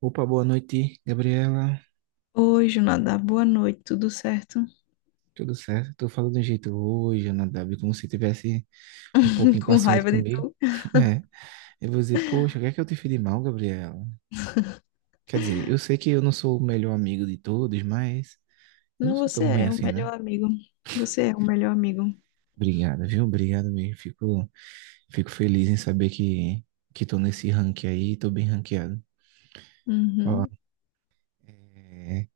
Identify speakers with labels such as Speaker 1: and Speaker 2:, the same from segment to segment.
Speaker 1: Opa, boa noite, Gabriela.
Speaker 2: Oi, Junada, boa noite, tudo certo?
Speaker 1: Tudo certo? Tô falando de um jeito hoje, Ana Dabi, como se tivesse um pouco
Speaker 2: Com
Speaker 1: impaciente
Speaker 2: raiva de
Speaker 1: comigo.
Speaker 2: tu.
Speaker 1: É, eu vou dizer, poxa, o que é que eu te fiz de mal, Gabriela? Quer dizer, eu sei que eu não sou o melhor amigo de todos, mas eu não
Speaker 2: Não,
Speaker 1: sou
Speaker 2: você
Speaker 1: tão ruim
Speaker 2: é o
Speaker 1: assim,
Speaker 2: melhor
Speaker 1: né?
Speaker 2: amigo. Você é o melhor amigo.
Speaker 1: Obrigado, viu? Obrigado mesmo. Fico feliz em saber que tô nesse rank aí, tô bem ranqueado. Ó,
Speaker 2: Uhum.
Speaker 1: é,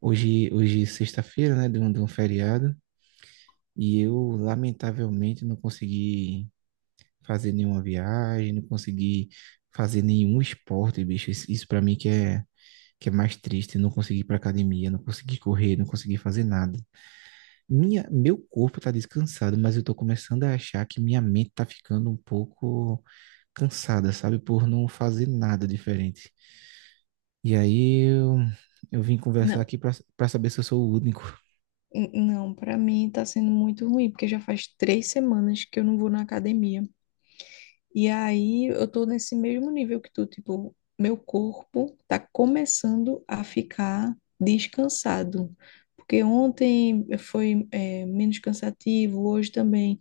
Speaker 1: hoje é sexta-feira, né, de um feriado, e eu, lamentavelmente, não consegui fazer nenhuma viagem, não conseguir fazer nenhum esporte, bicho. Isso para mim que é mais triste, não conseguir ir pra academia, não conseguir correr, não conseguir fazer nada. Meu corpo tá descansado, mas eu tô começando a achar que minha mente tá ficando um pouco cansada, sabe? Por não fazer nada diferente. E aí eu, eu vim conversar
Speaker 2: Não,
Speaker 1: aqui pra saber se eu sou o único.
Speaker 2: não, pra mim tá sendo muito ruim, porque já faz 3 semanas que eu não vou na academia. E aí eu tô nesse mesmo nível que tu, tipo, meu corpo tá começando a ficar descansado. Porque ontem foi, é, menos cansativo, hoje também.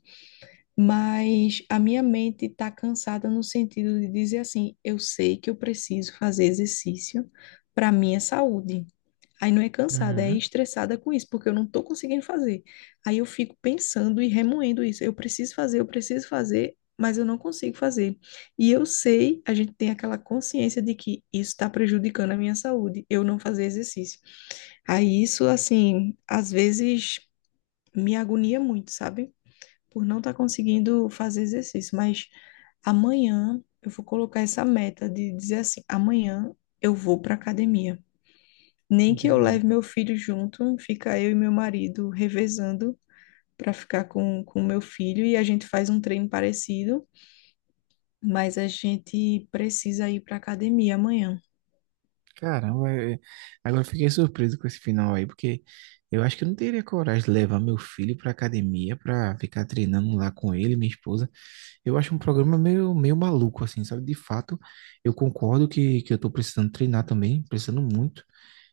Speaker 2: Mas a minha mente está cansada no sentido de dizer assim, eu sei que eu preciso fazer exercício para minha saúde. Aí não é cansada, é
Speaker 1: Uhum,
Speaker 2: estressada com isso, porque eu não estou conseguindo fazer. Aí eu fico pensando e remoendo isso. Eu preciso fazer, mas eu não consigo fazer. E eu sei, a gente tem aquela consciência de que isso está prejudicando a minha saúde, eu não fazer exercício. Aí isso, assim, às vezes me agonia muito, sabe? Por não estar conseguindo fazer exercício, mas amanhã eu vou colocar essa meta de dizer assim, amanhã eu vou para academia. Nem que eu
Speaker 1: entendi.
Speaker 2: leve meu filho junto, fica eu e meu marido revezando para ficar com o meu filho e a gente faz um treino parecido, mas a gente precisa ir para academia amanhã.
Speaker 1: Caramba, agora eu fiquei surpreso com esse final aí, porque eu acho que eu não teria coragem de levar meu filho pra academia pra ficar treinando lá com ele, minha esposa. Eu acho um programa meio maluco, assim, sabe? De fato, eu concordo que eu tô precisando treinar também, precisando muito,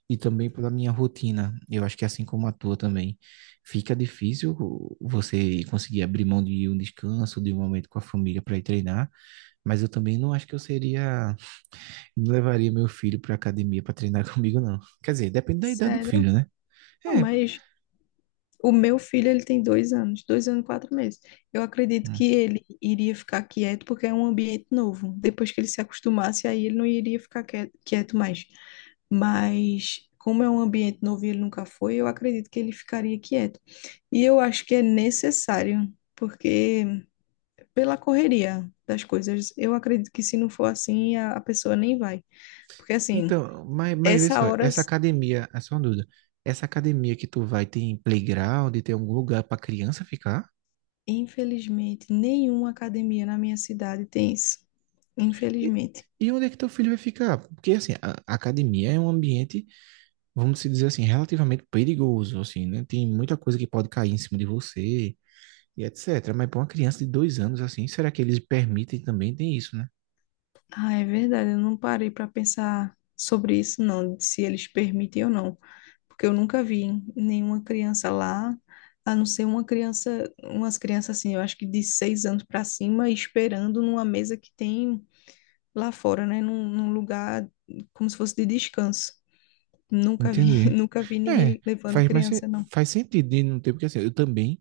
Speaker 1: e também pela minha rotina. Eu acho que assim como a tua também, fica difícil você conseguir abrir mão de um descanso, de um momento com a família pra ir treinar, mas eu também não acho que eu seria. Não levaria meu filho pra academia pra treinar comigo, não. Quer dizer, depende da idade do
Speaker 2: Sério?
Speaker 1: filho, né?
Speaker 2: Não,
Speaker 1: É.
Speaker 2: mas o meu filho, ele tem 2 anos, 2 anos e 4 meses. Eu acredito
Speaker 1: Hum.
Speaker 2: que ele iria ficar quieto porque é um ambiente novo. Depois que ele se acostumasse, aí ele não iria ficar quieto mais. Mas como é um ambiente novo e ele nunca foi, eu acredito que ele ficaria quieto. E eu acho que é necessário, porque pela correria das coisas, eu acredito que se não for assim, a pessoa nem vai. Porque assim,
Speaker 1: Então, mas vê
Speaker 2: essa
Speaker 1: só,
Speaker 2: hora
Speaker 1: essa academia, é só uma dúvida. Essa academia que tu vai tem playground, tem algum lugar pra criança ficar?
Speaker 2: infelizmente, nenhuma academia na minha cidade tem isso.
Speaker 1: E,
Speaker 2: Infelizmente.
Speaker 1: e onde é que teu filho vai ficar? Porque, assim, a academia é um ambiente, vamos se dizer assim, relativamente perigoso, assim, né? Tem muita coisa que pode cair em cima de você e etc. Mas pra uma criança de 2 anos, assim, será que eles permitem também? Tem isso, né?
Speaker 2: Ah, é verdade, eu não parei para pensar sobre isso, não, de se eles permitem ou não. Porque eu nunca vi nenhuma criança lá, a não ser uma criança, umas crianças assim, eu acho que de 6 anos para cima, esperando numa mesa que tem lá fora, né? Num lugar como se fosse de descanso. Nunca vi,
Speaker 1: Entendi.
Speaker 2: nunca vi
Speaker 1: É,
Speaker 2: ninguém levando
Speaker 1: faz mais sen-
Speaker 2: criança, não.
Speaker 1: faz sentido de não ter, porque assim, eu também,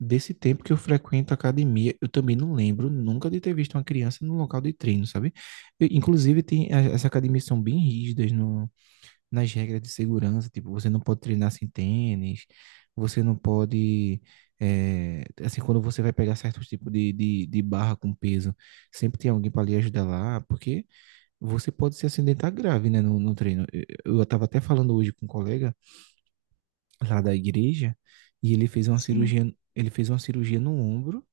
Speaker 1: desse tempo que eu frequento a academia, eu também não lembro nunca de ter visto uma criança no local de treino, sabe? E, inclusive, as academias são bem rígidas no, nas regras de segurança, tipo, você não pode treinar sem tênis, você não pode, é, assim, quando você vai pegar certos tipos de barra com peso, sempre tem alguém para lhe ajudar lá, porque você pode se acidentar grave, né, no treino. Eu tava até falando hoje com um colega, lá da igreja e ele fez uma
Speaker 2: Sim.
Speaker 1: cirurgia, ele fez uma cirurgia no ombro,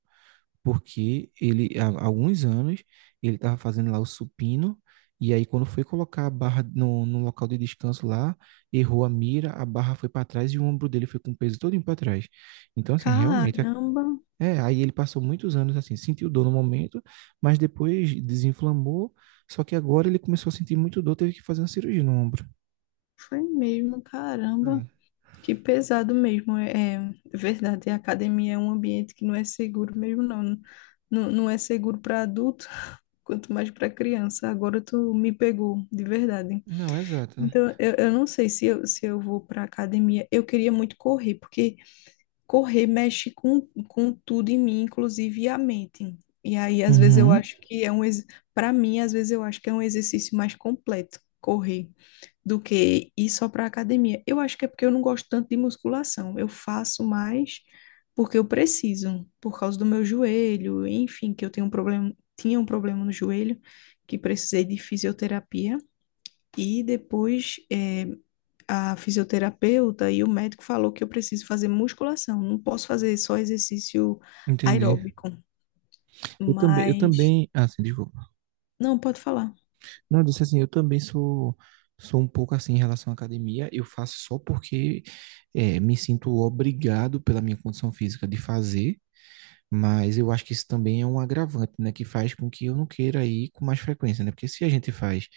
Speaker 1: porque ele há alguns anos ele estava fazendo lá o supino e aí quando foi colocar a barra no local de descanso lá, errou a mira, a barra foi para trás e o ombro dele foi com o peso todo para trás. Então assim, realmente
Speaker 2: Caramba!
Speaker 1: aí ele passou muitos anos assim, sentiu dor no momento, mas depois desinflamou, só que agora ele começou a sentir muito dor, teve que fazer uma cirurgia no ombro.
Speaker 2: Foi mesmo,
Speaker 1: É.
Speaker 2: caramba. Que pesado mesmo. É, é verdade, a academia é um ambiente que não é seguro mesmo, não. Não, não é seguro para adulto, quanto mais para criança. Agora tu me pegou, de verdade.
Speaker 1: Não, exato.
Speaker 2: Então, eu não sei se eu, se eu vou para academia. Eu queria muito correr, porque correr mexe com tudo em mim, inclusive a mente. E aí, às vezes, eu
Speaker 1: Uhum,
Speaker 2: acho que é um. Para mim, às vezes, eu acho que é um exercício mais completo, correr do que ir só para academia. Eu acho que é porque eu não gosto tanto de musculação. Eu faço mais porque eu preciso, por causa do meu joelho, enfim, que eu tenho um problema, tinha um problema no joelho, que precisei de fisioterapia e depois a fisioterapeuta e o médico falou que eu preciso fazer musculação, não posso fazer só exercício
Speaker 1: entendi.
Speaker 2: aeróbico,
Speaker 1: Eu
Speaker 2: mas
Speaker 1: também, ah, assim, desculpa.
Speaker 2: não pode falar.
Speaker 1: Não, eu disse assim, eu também sou um pouco assim em relação à academia. Eu faço só porque me sinto obrigado pela minha condição física de fazer. Mas eu acho que isso também é um agravante, né? Que faz com que eu não queira ir com mais frequência, né? Porque se a gente faz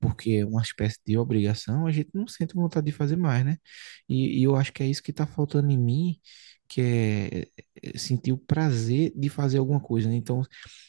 Speaker 1: porque é uma espécie de obrigação, a gente não sente vontade de fazer mais, né? E eu acho que é isso que está faltando em mim, que é sentir o prazer de fazer alguma coisa, né? Então,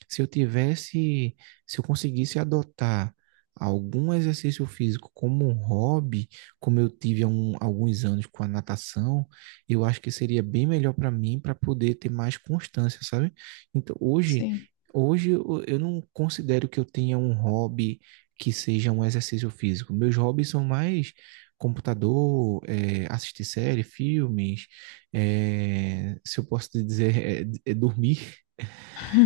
Speaker 1: se eu tivesse, se eu conseguisse adotar algum exercício físico como um hobby, como eu tive alguns anos com a natação, eu acho que seria bem melhor para mim para poder ter mais constância, sabe? Então,
Speaker 2: Sim,
Speaker 1: hoje eu não considero que eu tenha um hobby que seja um exercício físico. Meus hobbies são mais computador, assistir série, filmes, se eu posso te dizer, dormir,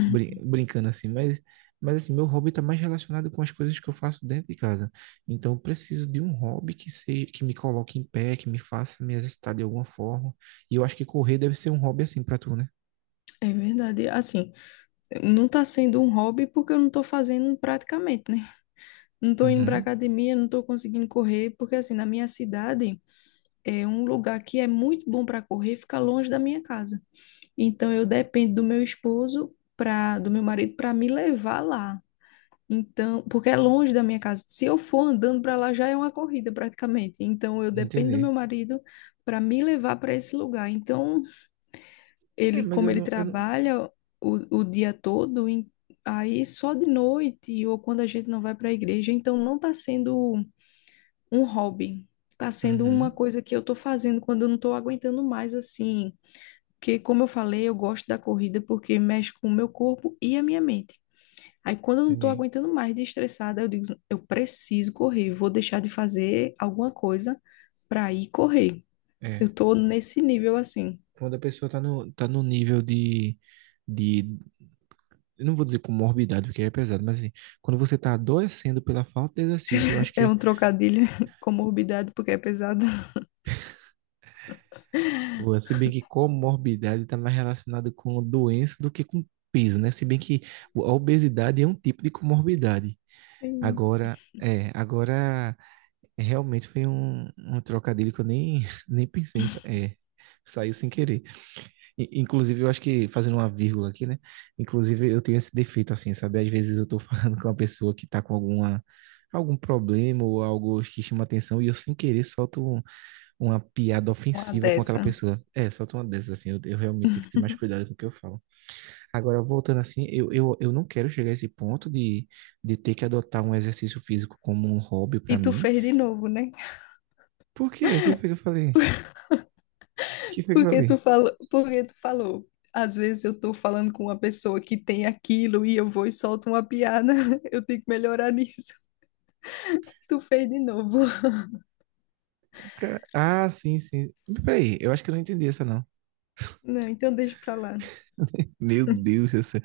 Speaker 1: brincando assim, mas assim, meu hobby está mais relacionado com as coisas que eu faço dentro de casa. Então, eu preciso de um hobby que seja, que me coloque em pé, que me faça me exercitar de alguma forma. E eu acho que correr deve ser um hobby assim para tu, né?
Speaker 2: é verdade. Assim, não está sendo um hobby porque eu não estou fazendo praticamente, né? Não estou indo para
Speaker 1: Uhum,
Speaker 2: academia, não estou conseguindo correr, porque assim, na minha cidade é um lugar que é muito bom para correr, fica longe da minha casa. Então eu dependo do meu esposo para do meu marido para me levar lá. Então, porque é longe da minha casa. Se eu for andando para lá já é uma corrida praticamente. Então eu dependo do meu
Speaker 1: entendi.
Speaker 2: marido para me levar para esse lugar. Então
Speaker 1: É,
Speaker 2: ele,
Speaker 1: mas
Speaker 2: como ele
Speaker 1: eu não...
Speaker 2: trabalha o dia todo, aí só de noite ou quando a gente não vai para a igreja, então não está sendo um hobby, está sendo uma
Speaker 1: Uhum,
Speaker 2: coisa que eu estou fazendo quando eu não estou aguentando mais assim. Porque, como eu falei, eu gosto da corrida porque mexe com o meu corpo e a minha mente. Aí, quando eu não estou
Speaker 1: entendi.
Speaker 2: aguentando mais de estressada, eu digo, eu preciso correr, vou deixar de fazer alguma coisa para ir correr. Eu
Speaker 1: É,
Speaker 2: estou nesse nível assim.
Speaker 1: quando a pessoa tá no nível de, eu não vou dizer comorbidade, porque é pesado, mas assim, quando você tá adoecendo pela falta de exercício, eu acho
Speaker 2: É
Speaker 1: que...
Speaker 2: um trocadilho com morbidade porque é pesado.
Speaker 1: Boa, se bem que comorbidade está mais relacionada com doença do que com peso, né? Se bem que a obesidade é um tipo de comorbidade.
Speaker 2: Sim.
Speaker 1: Agora, é, agora realmente foi um trocadilho que eu nem, nem pensei, é, saiu sem querer. Inclusive, eu acho que, fazendo uma vírgula aqui, né? Inclusive, eu tenho esse defeito assim, sabe? Às vezes eu estou falando com uma pessoa que está com algum problema ou algo que chama atenção e eu sem querer solto uma piada
Speaker 2: Uma
Speaker 1: ofensiva com aquela
Speaker 2: dessa.
Speaker 1: pessoa. É, solta uma dessas, assim, eu realmente tenho que ter mais cuidado com o que eu falo. Agora, voltando assim, eu não quero chegar a esse ponto de ter que adotar um exercício físico como um hobby
Speaker 2: E
Speaker 1: pra
Speaker 2: tu
Speaker 1: mim.
Speaker 2: fez de novo, né?
Speaker 1: Por quê? O que foi que eu falei? O que foi que eu
Speaker 2: Porque
Speaker 1: falei?
Speaker 2: tu falou, porque tu falou. Às vezes eu tô falando com uma pessoa que tem aquilo e eu vou e solto uma piada. Eu tenho que melhorar nisso. Tu fez de novo.
Speaker 1: Ca- Ah, sim, sim. Peraí, eu acho que eu não entendi essa, não.
Speaker 2: Não, então deixa pra lá.
Speaker 1: Meu Deus, essa...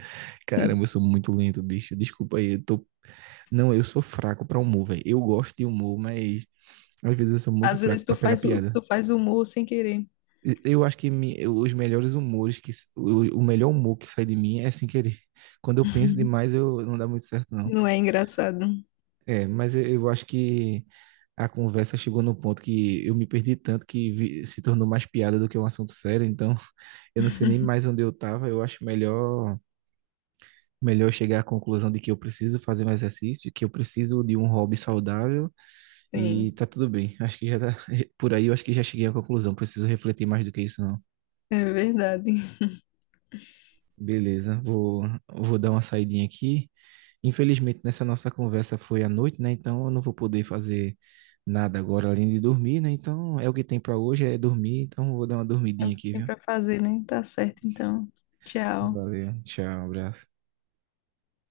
Speaker 1: Caramba, eu sou muito lento, bicho. Desculpa aí, eu tô... Não, eu sou fraco pra humor, velho. Eu gosto de humor, mas às vezes eu sou muito
Speaker 2: Às
Speaker 1: fraco
Speaker 2: vezes tu
Speaker 1: pra pegar
Speaker 2: faz, tu
Speaker 1: piada.
Speaker 2: faz humor sem querer.
Speaker 1: Eu acho que os melhores humores o melhor humor que sai de mim é sem querer. Quando eu penso demais, eu não dá muito certo, não.
Speaker 2: Não é engraçado.
Speaker 1: É, mas eu acho que a conversa chegou no ponto que eu me perdi tanto se tornou mais piada do que um assunto sério, então eu não sei nem mais onde eu estava. Eu acho melhor melhor chegar à conclusão de que eu preciso fazer um exercício, que eu preciso de um hobby saudável e
Speaker 2: Sim,
Speaker 1: tá tudo bem. Acho que já tá, por aí eu acho que já cheguei à conclusão, preciso refletir mais do que isso, não.
Speaker 2: é verdade.
Speaker 1: Beleza, vou dar uma saidinha aqui. Infelizmente, nessa nossa conversa foi à noite, né? Então eu não vou poder fazer nada agora além de dormir, né? Então é o que tem pra hoje, é dormir. Então eu vou dar uma
Speaker 2: É o
Speaker 1: dormidinha
Speaker 2: que
Speaker 1: aqui,
Speaker 2: tem
Speaker 1: viu?
Speaker 2: pra fazer, né? Tá certo, então. Tchau.
Speaker 1: Valeu, tchau, abraço.